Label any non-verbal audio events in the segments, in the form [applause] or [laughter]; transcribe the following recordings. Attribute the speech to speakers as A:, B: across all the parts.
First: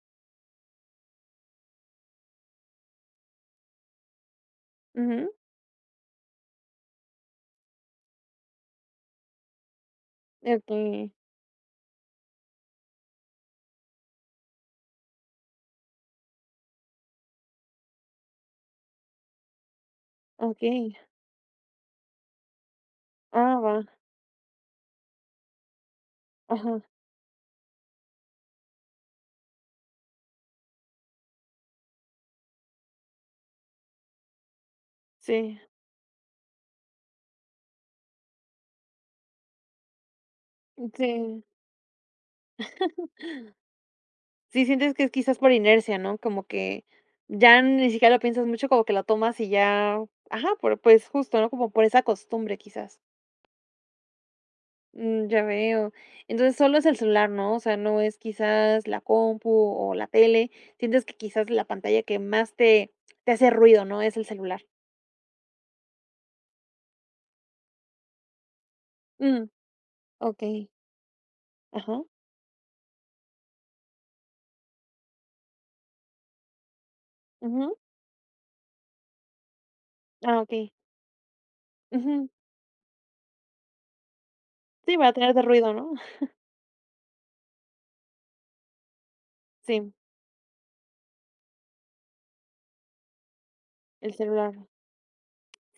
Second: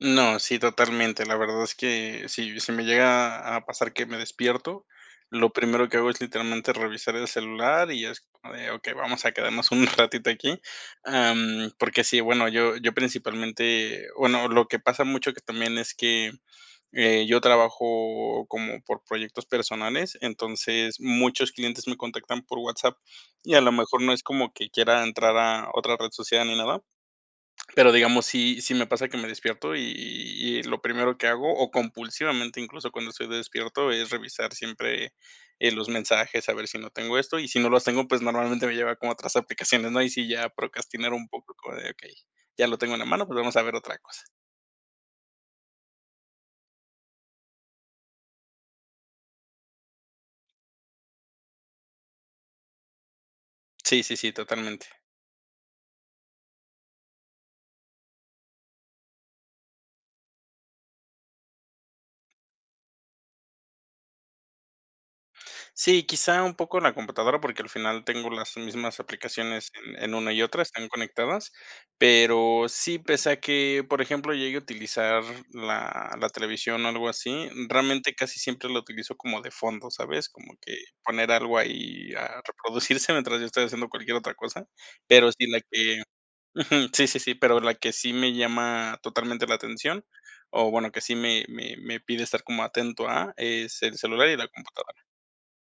A: No, sí, totalmente. La verdad es que si si me llega a a pasar que me despierto,
B: Ujú.
A: lo primero que hago es literalmente revisar el celular y es como de okey, vamos a quedarnos un [chuckles] ratito
B: Eh,
A: aquí.
B: okey.
A: Am, porque sí, bueno, yo yo principalmente bueno, lo que pasa mucho que también es que, eh, yo trabajo como por proyectos personales,
B: Okey.
A: entonces muchos clientes me contactan por WhatsApp, y
B: Ah,
A: a lo
B: va.
A: mejor no es como que quiera entrar a otra red social ni nada.
B: Ajá.
A: Pero, digamos, sí, sí me pasa que me despierto y y lo primero que hago, o compulsivamente incluso cuando estoy despierto, es revisar siempre,
B: Sí.
A: eh, los mensajes, a ver si no tengo esto. Y si no los tengo, pues, normalmente me lleva como a otras aplicaciones, ¿no? Ahí sí, ya
B: Mm,
A: procrastinar un
B: sí.
A: poco como de, okey, ya lo tengo en la mano, bueno, vamos a ver otra cosa.
B: [chuckles] Sí, sientes que es quizás por inercia, ¿no? Como que ya ni siquiera lo piensas mucho, como que lo tomas y ya ajá, por pues justo, ¿no?, como por esa costumbre quizás.
A: Sí, sí, sí, totalmente.
B: Mm, ya veo. ¿Entonces, solo es el celular, no? O sea, ¿no es quizás la compu o la tele? Sientes que quizás la pantalla que más te te hace ruido, ¿no?, es el celular.
A: Sí, quizá un poco la computadora porque, al final, tengo las mismas
B: Mm,
A: aplicaciones en en una y otra,
B: okey.
A: están conectadas.
B: Ajá.
A: Pero sí, pese a que, por ejemplo, llegue a utilizar la la televisión, o, algo así,
B: Ujú.
A: realmente casi siempre la utilizo como de fondo, ¿sabes?
B: Ah,
A: Como
B: okey.
A: que poner algo ahí
B: Ujú.
A: a reproducirse [chuckles] mientras yo estoy haciendo cualquier otra cosa.
B: Sí, para
A: Pero
B: tener de
A: sí, la
B: ruido, ¿no?
A: que
B: [chuckles]
A: ujú, sí, sí, sí, pero la que sí me llama totalmente la
B: Sí.
A: atención, o, bueno, que sí me me me pide estar como atento a, es el
B: El
A: celular y la
B: celular.
A: computadora.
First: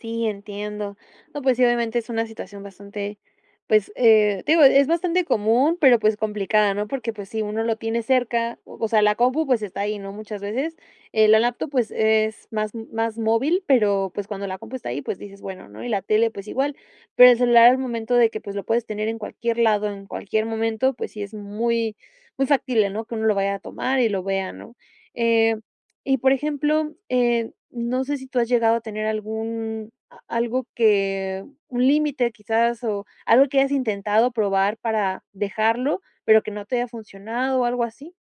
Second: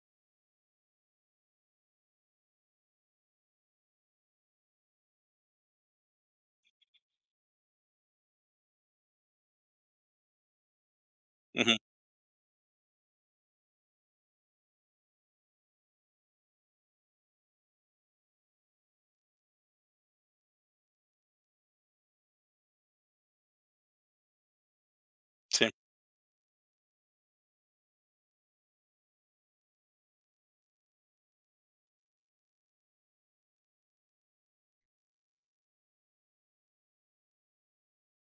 B: Sí, entiendo. No, pues sí, obviamente, es una situación bastante, pues, eh, digo, e es bastante común, pero, pues, complicada, ¿no? Porque, pues sí, uno lo tiene cerca, o o sea, la compu, pues, está ahí, ¿no?, muchas veces. Eh, la laptop,
A: Ujú.
B: pues, es más más móvil, pero, pues, cuando la compu está ahí, pues dices, bueno, ¿no? Y la tele, pues igual. Pero el celular, al momento de que, pues, lo puedes tener en cualquier lado, en cualquier momento, pues sí es muy, muy factible, ¿no?, que uno lo vaya a tomar y lo vea, ¿no? Eh,
A: Sí.
B: y, por ejemplo, eh, ¿no sé si tú has llegado a tener algún a algo que un límite, quizás, o algo que hayas intentado probar para dejarlo, pero que no te haya funcionado, o algo así?